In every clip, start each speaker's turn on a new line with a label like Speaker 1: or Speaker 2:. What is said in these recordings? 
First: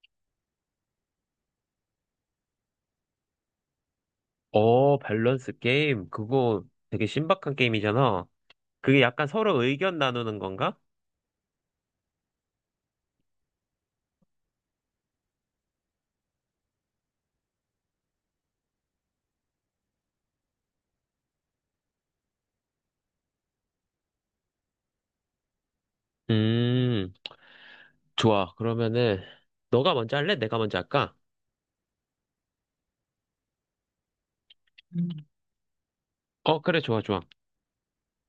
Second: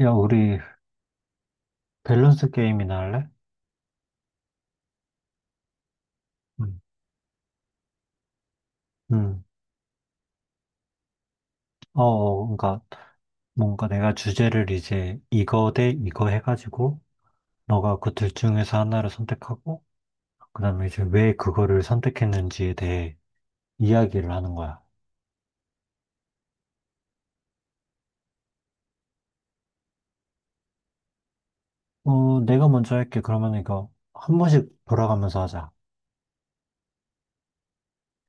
Speaker 1: 야, 우리 밸런스 게임이나 할래?
Speaker 2: 어, 밸런스 게임. 그거
Speaker 1: 응.
Speaker 2: 되게 신박한 게임이잖아. 그게 약간
Speaker 1: 응.
Speaker 2: 서로 의견 나누는 건가?
Speaker 1: 그러니까 뭔가 내가 주제를 이제 이거 대 이거 해가지고 너가 그 둘 중에서 하나를 선택하고, 그다음에 이제 왜 그거를 선택했는지에 대해 이야기를 하는 거야.
Speaker 2: 음, 좋아. 그러면은, 너가 먼저 할래? 내가 먼저 할까?
Speaker 1: 어, 내가 먼저 할게. 그러면 이거 한 번씩
Speaker 2: 음.
Speaker 1: 돌아가면서 하자.
Speaker 2: 어, 그래, 좋아, 좋아.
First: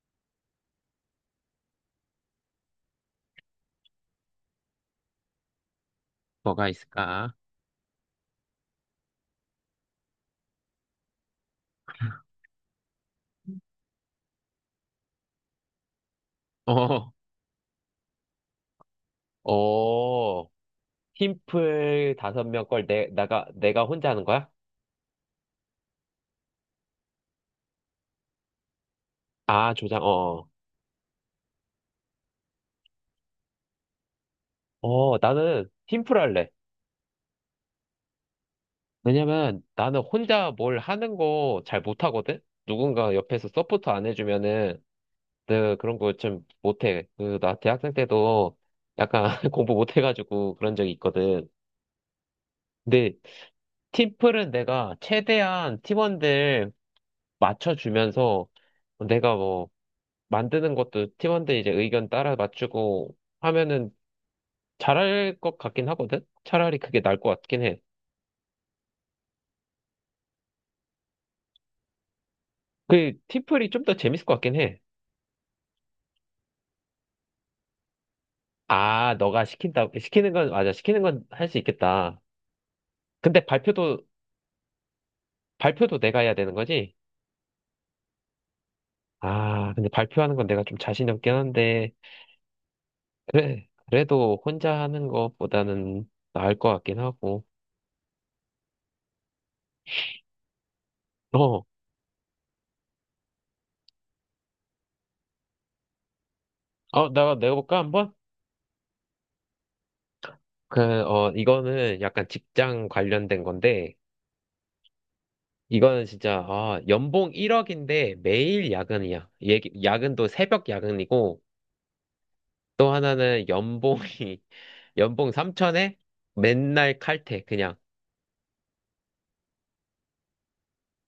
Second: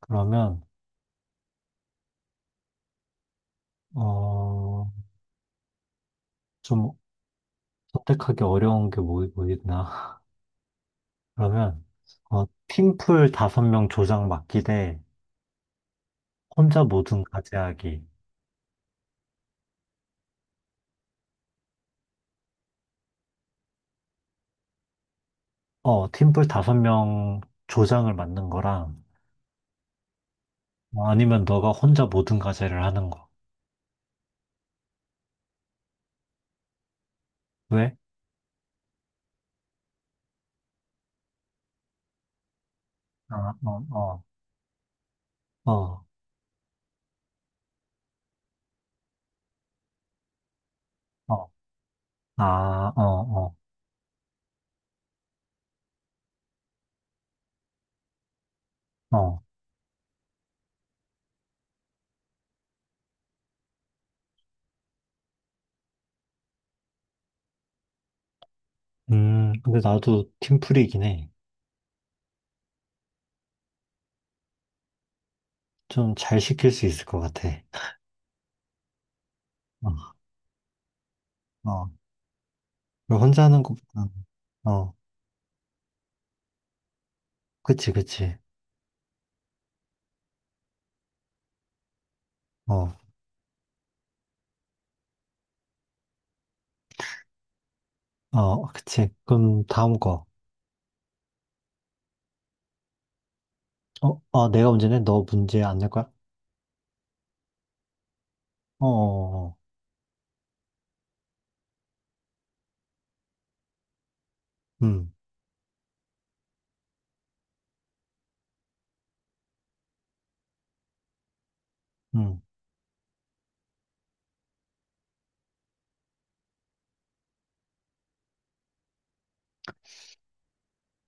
Speaker 1: 그러면 어,
Speaker 2: 뭐가
Speaker 1: 좀
Speaker 2: 있을까?
Speaker 1: 선택하기 어려운 게 뭐 있나? 그러면 팀플 다섯 명 조장 맡기 대 혼자
Speaker 2: 어,
Speaker 1: 모든 과제하기.
Speaker 2: 어, 팀플 5명 걸 내가 혼자 하는 거야?
Speaker 1: 어, 팀플 다섯 명 조장을 맡는 거랑,
Speaker 2: 아, 조장,
Speaker 1: 어, 아니면 너가 혼자 모든 과제를 하는 거.
Speaker 2: 나는 팀플 할래.
Speaker 1: 왜?
Speaker 2: 왜냐면 나는 혼자 뭘 하는 거 잘 못하거든? 누군가 옆에서
Speaker 1: 아,
Speaker 2: 서포트 안
Speaker 1: 어,
Speaker 2: 해주면은
Speaker 1: 어,
Speaker 2: 내가 그런
Speaker 1: 어,
Speaker 2: 거 좀 못해. 나 대학생 때도 약간 공부 못해가지고 그런 적이
Speaker 1: 어,
Speaker 2: 있거든.
Speaker 1: 아,
Speaker 2: 근데
Speaker 1: 어,
Speaker 2: 팀플은 내가 최대한 팀원들 맞춰주면서
Speaker 1: 어,
Speaker 2: 내가
Speaker 1: 어.
Speaker 2: 뭐 만드는 것도 팀원들 이제 의견 따라 맞추고 하면은 잘할 것 같긴 하거든? 차라리 그게 나을 것 같긴 해.
Speaker 1: 근데 나도 팀플이긴 해.
Speaker 2: 그 팀플이 좀 더 재밌을 것 같긴 해.
Speaker 1: 좀 잘 시킬 수 있을 것 같아.
Speaker 2: 아, 너가 시키는 건, 맞아, 시키는 건 할 수
Speaker 1: 어, 어.
Speaker 2: 있겠다. 근데
Speaker 1: 혼자 하는
Speaker 2: 발표도,
Speaker 1: 것보다는, 어,
Speaker 2: 발표도 내가 해야 되는 거지?
Speaker 1: 그치, 그치.
Speaker 2: 아, 근데 발표하는 건 내가 좀 자신이 없긴 한데,
Speaker 1: 어,
Speaker 2: 그래, 그래도 혼자 하는 것보다는 나을 것 같긴 하고.
Speaker 1: 어, 그치. 그럼 다음 거.
Speaker 2: 어,
Speaker 1: 어, 어, 내가 문제 내? 너 문제 안 낼 거야?
Speaker 2: 내가 내볼까, 한번?
Speaker 1: 어, 어, 어.
Speaker 2: 이거는 약간 직장 관련된 건데,
Speaker 1: 음,
Speaker 2: 이거는 진짜, 아, 연봉 1억인데 매일 야근이야. 야근도 새벽 야근이고,
Speaker 1: 음.
Speaker 2: 또 하나는 연봉 3천에 맨날 칼퇴, 그냥.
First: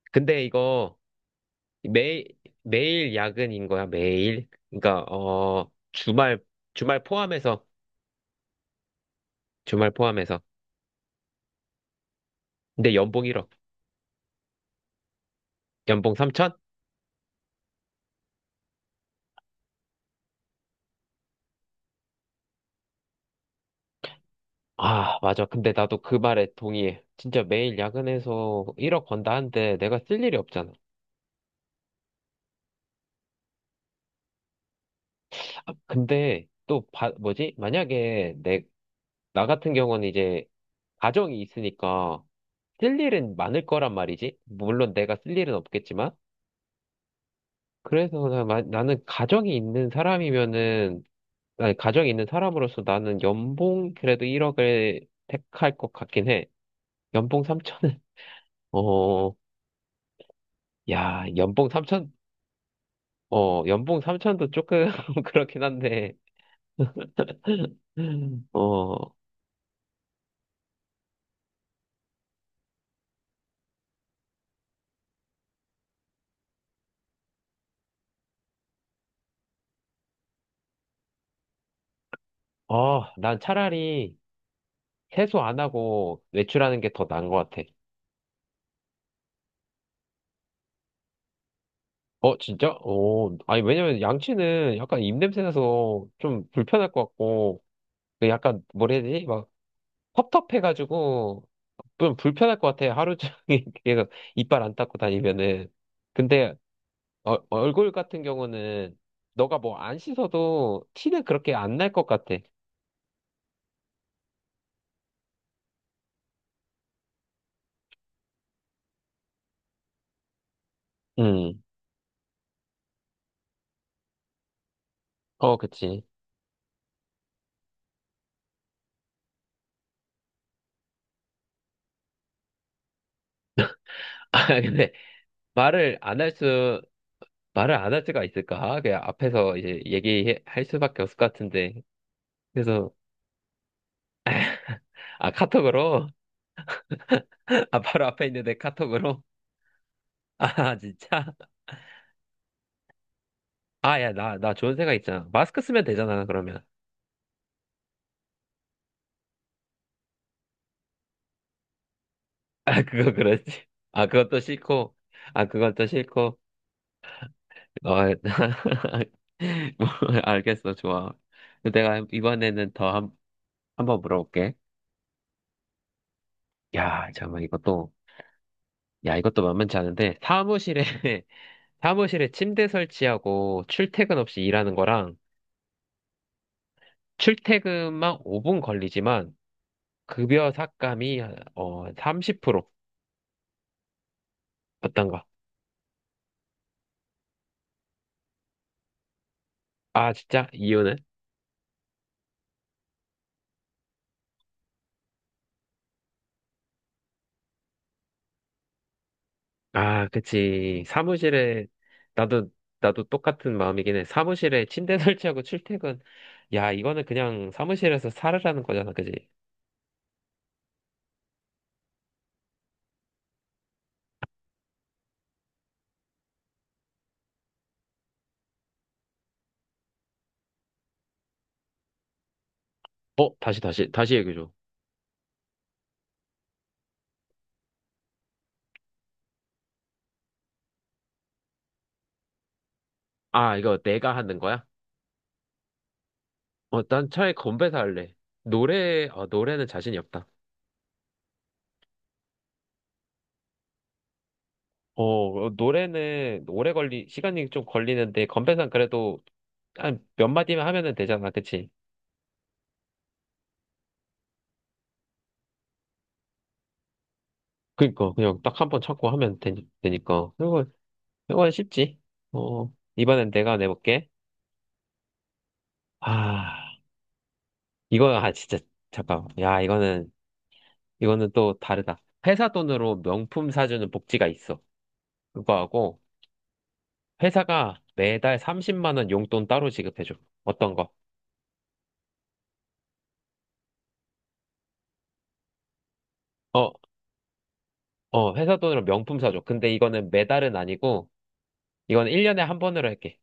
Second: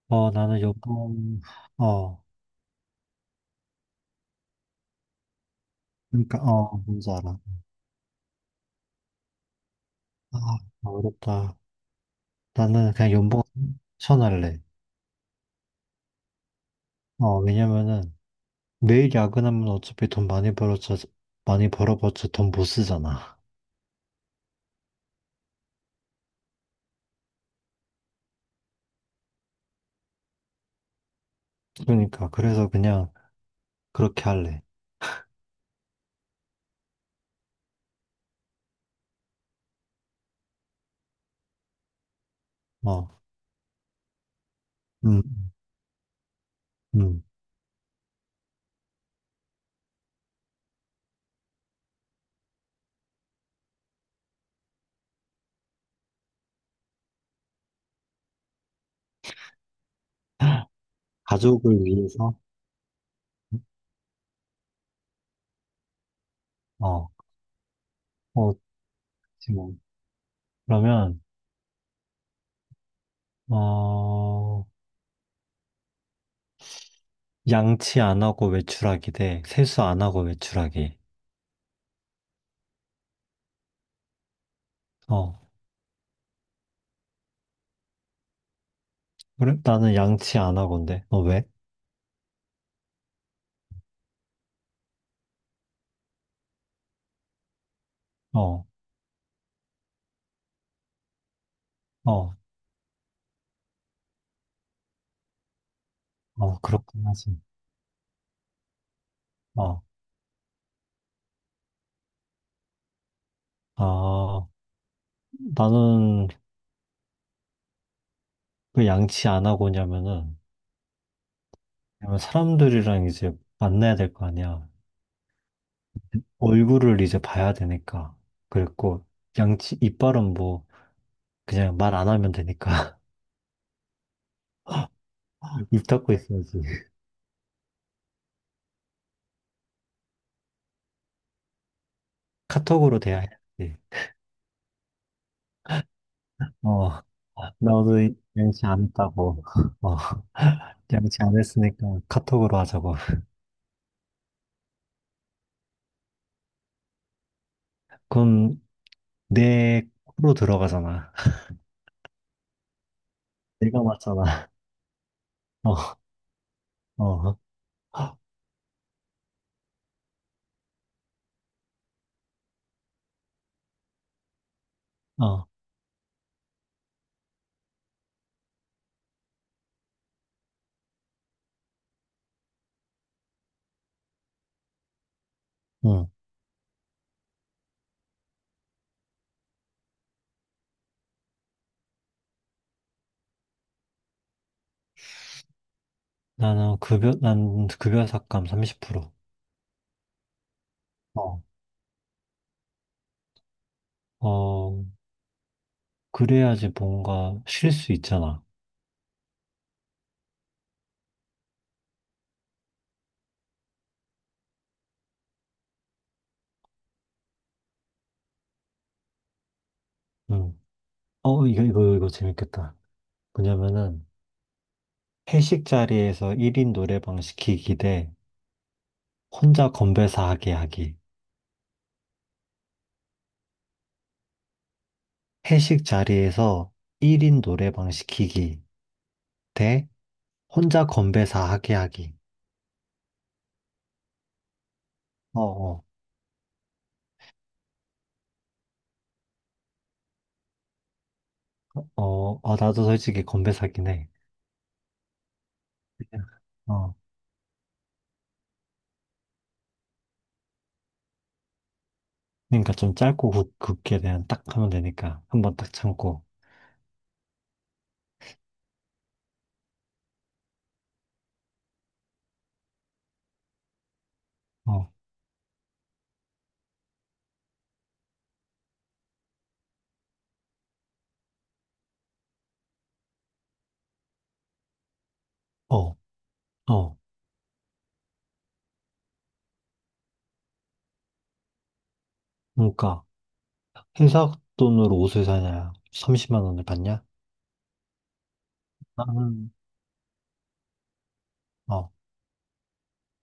Speaker 1: 어,
Speaker 2: 근데
Speaker 1: 나는
Speaker 2: 이거,
Speaker 1: 요번, 어,
Speaker 2: 매, 매일 야근인 거야, 매일? 그러니까,
Speaker 1: 그러니까 어
Speaker 2: 주말
Speaker 1: 뭔지 알아.
Speaker 2: 포함해서, 주말 포함해서.
Speaker 1: 아 어렵다. 나는
Speaker 2: 근데
Speaker 1: 그냥
Speaker 2: 연봉
Speaker 1: 연봉
Speaker 2: 1억,
Speaker 1: 천할래.
Speaker 2: 연봉 3천?
Speaker 1: 어, 왜냐면은 매일 야근하면 어차피 돈 많이 벌어져, 많이 벌어봤자 돈 못 쓰잖아.
Speaker 2: 아, 맞아. 근데 나도 그 말에 동의해. 진짜 매일 야근해서 1억 번다 한데 내가 쓸 일이 없잖아.
Speaker 1: 그러니까 그래서 그냥 그렇게 할래.
Speaker 2: 아, 근데 또, 뭐지? 만약에 나 같은 경우는 이제 가정이 있으니까 쓸
Speaker 1: 어,
Speaker 2: 일은 많을 거란 말이지. 물론 내가
Speaker 1: 음,
Speaker 2: 쓸 일은 없겠지만.
Speaker 1: 음.
Speaker 2: 그래서 나는 가정이 있는 사람이면은 아니, 가정이 있는 사람으로서 나는 연봉 그래도 1억을 택할 것 같긴 해. 연봉 3천은, 어, 야, 연봉
Speaker 1: 가족을
Speaker 2: 3천,
Speaker 1: 위해서.
Speaker 2: 연봉 3천도 조금 그렇긴 한데,
Speaker 1: 어, 어,
Speaker 2: 어,
Speaker 1: 지금 뭐. 그러면 어 양치 안 하고 외출하기 대 세수 안 하고 외출하기.
Speaker 2: 난 차라리
Speaker 1: 어
Speaker 2: 세수 안 하고 외출하는 게 더 나은 것 같아.
Speaker 1: 그래, 나는 양치 안 하건데. 너 왜?
Speaker 2: 어, 진짜? 어, 아니, 왜냐면 양치는 약간 입냄새 나서 좀 불편할 것 같고,
Speaker 1: 어
Speaker 2: 약간, 뭐라 해야 되지? 텁텁해가지고 좀
Speaker 1: 어.
Speaker 2: 불편할 것 같아요. 하루 종일 계속 이빨 안 닦고 다니면은. 근데
Speaker 1: 어, 그렇긴 하지.
Speaker 2: 얼굴 같은 경우는 너가 뭐
Speaker 1: 어,
Speaker 2: 안 씻어도 티는 그렇게 안 날 것 같아.
Speaker 1: 아, 나는 왜 양치 안 하고 오냐면은,
Speaker 2: 음,
Speaker 1: 왜냐면 사람들이랑 이제 만나야 될 거 아니야.
Speaker 2: 어, 그치.
Speaker 1: 얼굴을 이제 봐야 되니까. 그랬고, 양치, 이빨은 뭐, 그냥 말 안 하면 되니까.
Speaker 2: 아, 근데
Speaker 1: 입
Speaker 2: 말을
Speaker 1: 닫고
Speaker 2: 안 할
Speaker 1: 있어야지.
Speaker 2: 수, 말을 안 할 수가 있을까? 그냥 앞에서 이제 얘기할 수밖에 없을 것 같은데. 그래서,
Speaker 1: 카톡으로 돼야 해야지.
Speaker 2: 아, 카톡으로?
Speaker 1: 어, 나
Speaker 2: 아, 바로
Speaker 1: 오늘
Speaker 2: 앞에 있는데
Speaker 1: 양치 안
Speaker 2: 카톡으로?
Speaker 1: 했다고. 어,
Speaker 2: 아,
Speaker 1: 양치
Speaker 2: 진짜?
Speaker 1: 안 했으니까 카톡으로 하자고.
Speaker 2: 아, 야, 나 좋은 생각 있잖아. 마스크 쓰면 되잖아, 그러면.
Speaker 1: 그럼 내 코로 들어가잖아.
Speaker 2: 아, 그거 그렇지.
Speaker 1: 내가
Speaker 2: 아, 그것도
Speaker 1: 맞잖아.
Speaker 2: 싫고. 아, 그것도
Speaker 1: 어,
Speaker 2: 싫고.
Speaker 1: 어.
Speaker 2: 어, 뭐, 알겠어, 좋아. 내가 이번에는 더 한번 물어볼게.
Speaker 1: 어.
Speaker 2: 야, 잠깐만, 야, 이것도 만만치 않은데, 사무실에, 사무실에 침대 설치하고 출퇴근 없이 일하는 거랑,
Speaker 1: 응,
Speaker 2: 출퇴근만 5분 걸리지만, 급여 삭감이, 30% 어떤가?
Speaker 1: 나는 난 급여 삭감 30%.
Speaker 2: 아, 진짜? 이유는?
Speaker 1: 어, 어, 그래야지 뭔가 쉴 수 있잖아.
Speaker 2: 아, 그치. 나도, 나도 똑같은 마음이긴 해. 사무실에 침대 설치하고 출퇴근. 야, 이거는 그냥 사무실에서 살으라는 거잖아, 그지?
Speaker 1: 응. 어, 이거 재밌겠다. 뭐냐면은, 회식 자리에서 1인 노래방 시키기 대 혼자 건배사 하게 하기.
Speaker 2: 어, 다시, 다시, 다시 얘기해줘.
Speaker 1: 회식 자리에서 1인 노래방 시키기 대 혼자 건배사 하게 하기.
Speaker 2: 아, 이거 내가 하는 거야?
Speaker 1: 어, 어,
Speaker 2: 어, 난 차라리 건배사 할래. 노래는 자신이 없다.
Speaker 1: 어, 어, 나도 솔직히 건배사긴 해.
Speaker 2: 어,
Speaker 1: 그냥,
Speaker 2: 노래는
Speaker 1: 어.
Speaker 2: 시간이 좀 걸리는데, 건배사는 그래도 한 몇 마디만 하면은 되잖아, 그치?
Speaker 1: 그러니까 좀 짧고 굵게 그냥 딱 하면 되니까. 한번 딱 참고.
Speaker 2: 그니까, 그냥 딱 한 번 찾고 하면 되니까. 이건 쉽지. 어, 이번엔 내가 내볼게.
Speaker 1: 어,
Speaker 2: 아, 이거, 아, 진짜, 잠깐. 야, 이거는 또 다르다. 회사 돈으로 명품 사주는 복지가 있어.
Speaker 1: 어,
Speaker 2: 그거하고,
Speaker 1: 어.
Speaker 2: 회사가 매달 30만 원 용돈 따로 지급해줘. 어떤 거?
Speaker 1: 그러니까 회사 돈으로 옷을 사냐? 30만 원을
Speaker 2: 어,
Speaker 1: 받냐?
Speaker 2: 회사 돈으로 명품 사줘.
Speaker 1: 나는
Speaker 2: 근데 이거는 매달은 아니고,
Speaker 1: 어.
Speaker 2: 이건 1년에 한 번으로 할게.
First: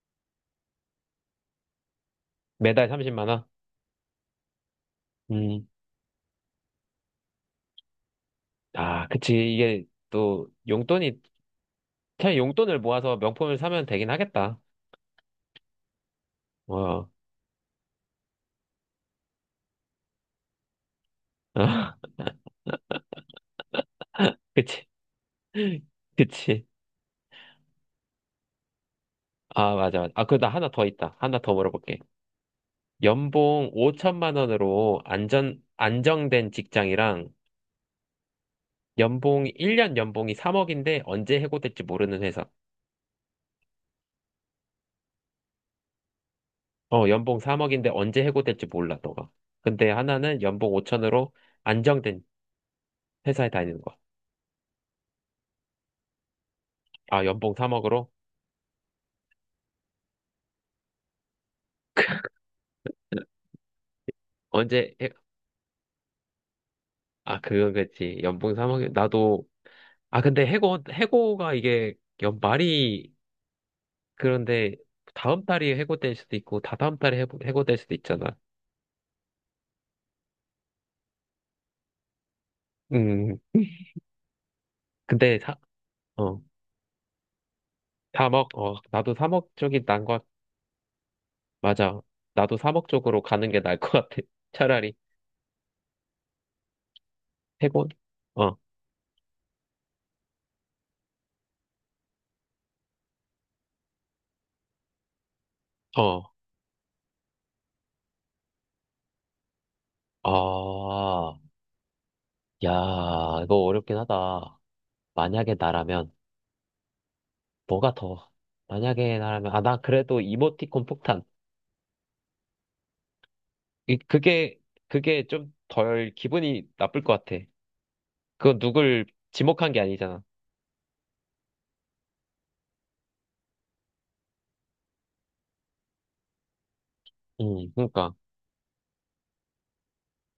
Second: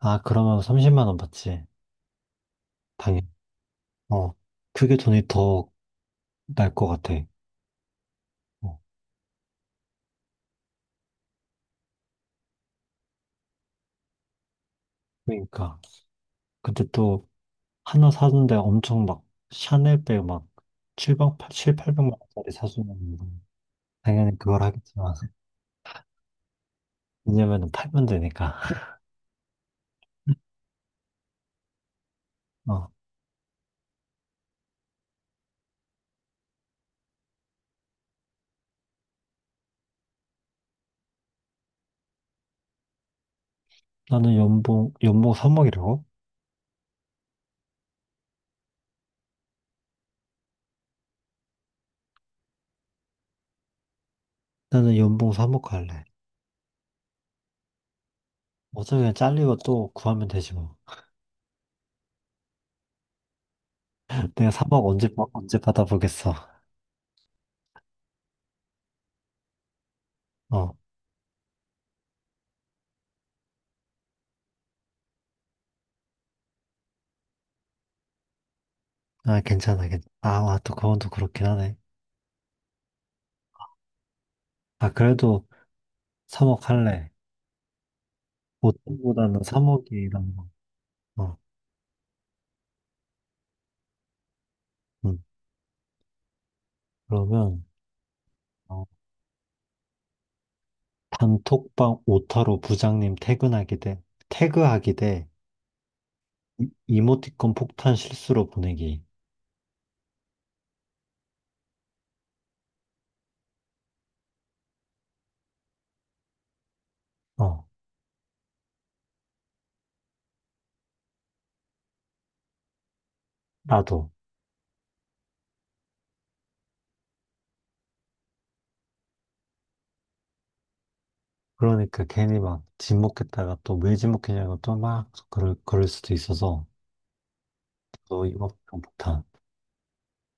Speaker 1: 아, 그러면 30만 원 받지.
Speaker 2: 매달 30만
Speaker 1: 당연히.
Speaker 2: 원?
Speaker 1: 어. 그게 돈이
Speaker 2: 음,
Speaker 1: 더 날 것 같아. 어.
Speaker 2: 아, 그치. 이게 또, 그냥 용돈을 모아서 명품을 사면 되긴 하겠다.
Speaker 1: 그러니까. 근데
Speaker 2: 어,
Speaker 1: 또 하나 사는데 엄청 막 샤넬백 막7백 칠, 팔 800만 원짜리 사주면 당연히 그걸
Speaker 2: 그치.
Speaker 1: 하겠지만.
Speaker 2: 그치.
Speaker 1: 왜냐면은 팔면 되니까.
Speaker 2: 아, 맞아, 맞아. 아, 그리고 나 하나 더 있다. 하나 더 물어볼게.
Speaker 1: 어.
Speaker 2: 연봉 5천만 원으로 안정된 직장이랑 1년 연봉이 3억인데 언제 해고될지 모르는 회사.
Speaker 1: 나는 연봉, 연봉 삼억이라고,
Speaker 2: 어, 연봉 3억인데 언제 해고될지 몰라, 너가. 근데 하나는 연봉 5천으로 안정된 회사에 다니는 거.
Speaker 1: 나는 연봉 삼억 할래.
Speaker 2: 아, 연봉 3억으로?
Speaker 1: 어차피 그냥 잘리고 또 구하면 되지 뭐. 내가 3억
Speaker 2: 언제,
Speaker 1: 언제,
Speaker 2: 해...
Speaker 1: 언제 받아보겠어.
Speaker 2: 아, 그건 그렇지. 연봉 3억, 나도, 아, 근데
Speaker 1: 어,
Speaker 2: 해고가 이게 연 말이 그런데 다음 달이 해고될 수도 있고, 다다음 달에 해고될 수도 있잖아.
Speaker 1: 아, 괜찮아, 괜찮아. 아, 와, 또 그건 또 그렇긴 하네.
Speaker 2: 음,
Speaker 1: 아,
Speaker 2: 근데
Speaker 1: 그래도
Speaker 2: 사, 어.
Speaker 1: 3억 할래.
Speaker 2: 3억, 나도
Speaker 1: 보통보다는
Speaker 2: 3억 쪽이 난 것,
Speaker 1: 3억이란 거. 어,
Speaker 2: 맞아. 나도 3억 쪽으로 가는 게 나을 것 같아. 차라리.
Speaker 1: 음. 그러면,
Speaker 2: 해본? 어,
Speaker 1: 어, 단톡방 오타로 부장님 퇴근하기 대, 태그하기 대,
Speaker 2: 어,
Speaker 1: 이모티콘 폭탄 실수로 보내기.
Speaker 2: 아, 야, 이거 어렵긴 하다. 만약에 나라면,
Speaker 1: 어,
Speaker 2: 뭐가 더, 만약에 나라면, 아, 나 그래도 이모티콘 폭탄. 이,
Speaker 1: 나도.
Speaker 2: 그게, 그게 좀 덜 기분이 나쁠 것 같아. 그건 누굴 지목한 게 아니잖아.
Speaker 1: 그러니까 괜히 막 지목했다가 또 왜 지목했냐고 또 막 그럴 수도 있어서,
Speaker 2: 그러니까.
Speaker 1: 또 이모티콘 폭탄.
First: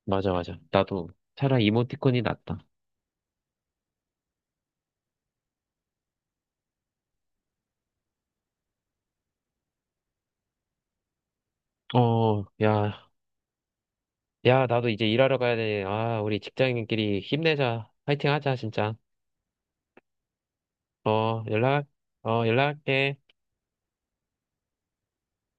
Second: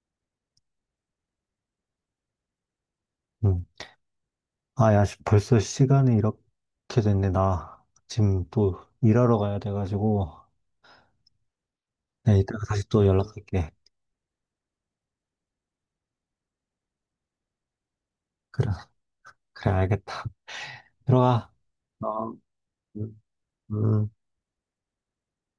Speaker 2: 맞아, 맞아. 나도 차라리 이모티콘이 낫다.
Speaker 1: 음. 아, 야, 씨, 벌써 시간이 이렇게 됐네. 나 지금 또 일하러 가야 돼가지고. 네,
Speaker 2: 어,
Speaker 1: 이따가 다시 또
Speaker 2: 야,
Speaker 1: 연락할게.
Speaker 2: 야, 나도 이제 일하러 가야 돼. 아, 우리 직장인끼리 힘내자. 파이팅 하자,
Speaker 1: 그래,
Speaker 2: 진짜.
Speaker 1: 그래, 알겠다.
Speaker 2: 어,
Speaker 1: 들어가. 어,
Speaker 2: 연락할게.
Speaker 1: 음. 음.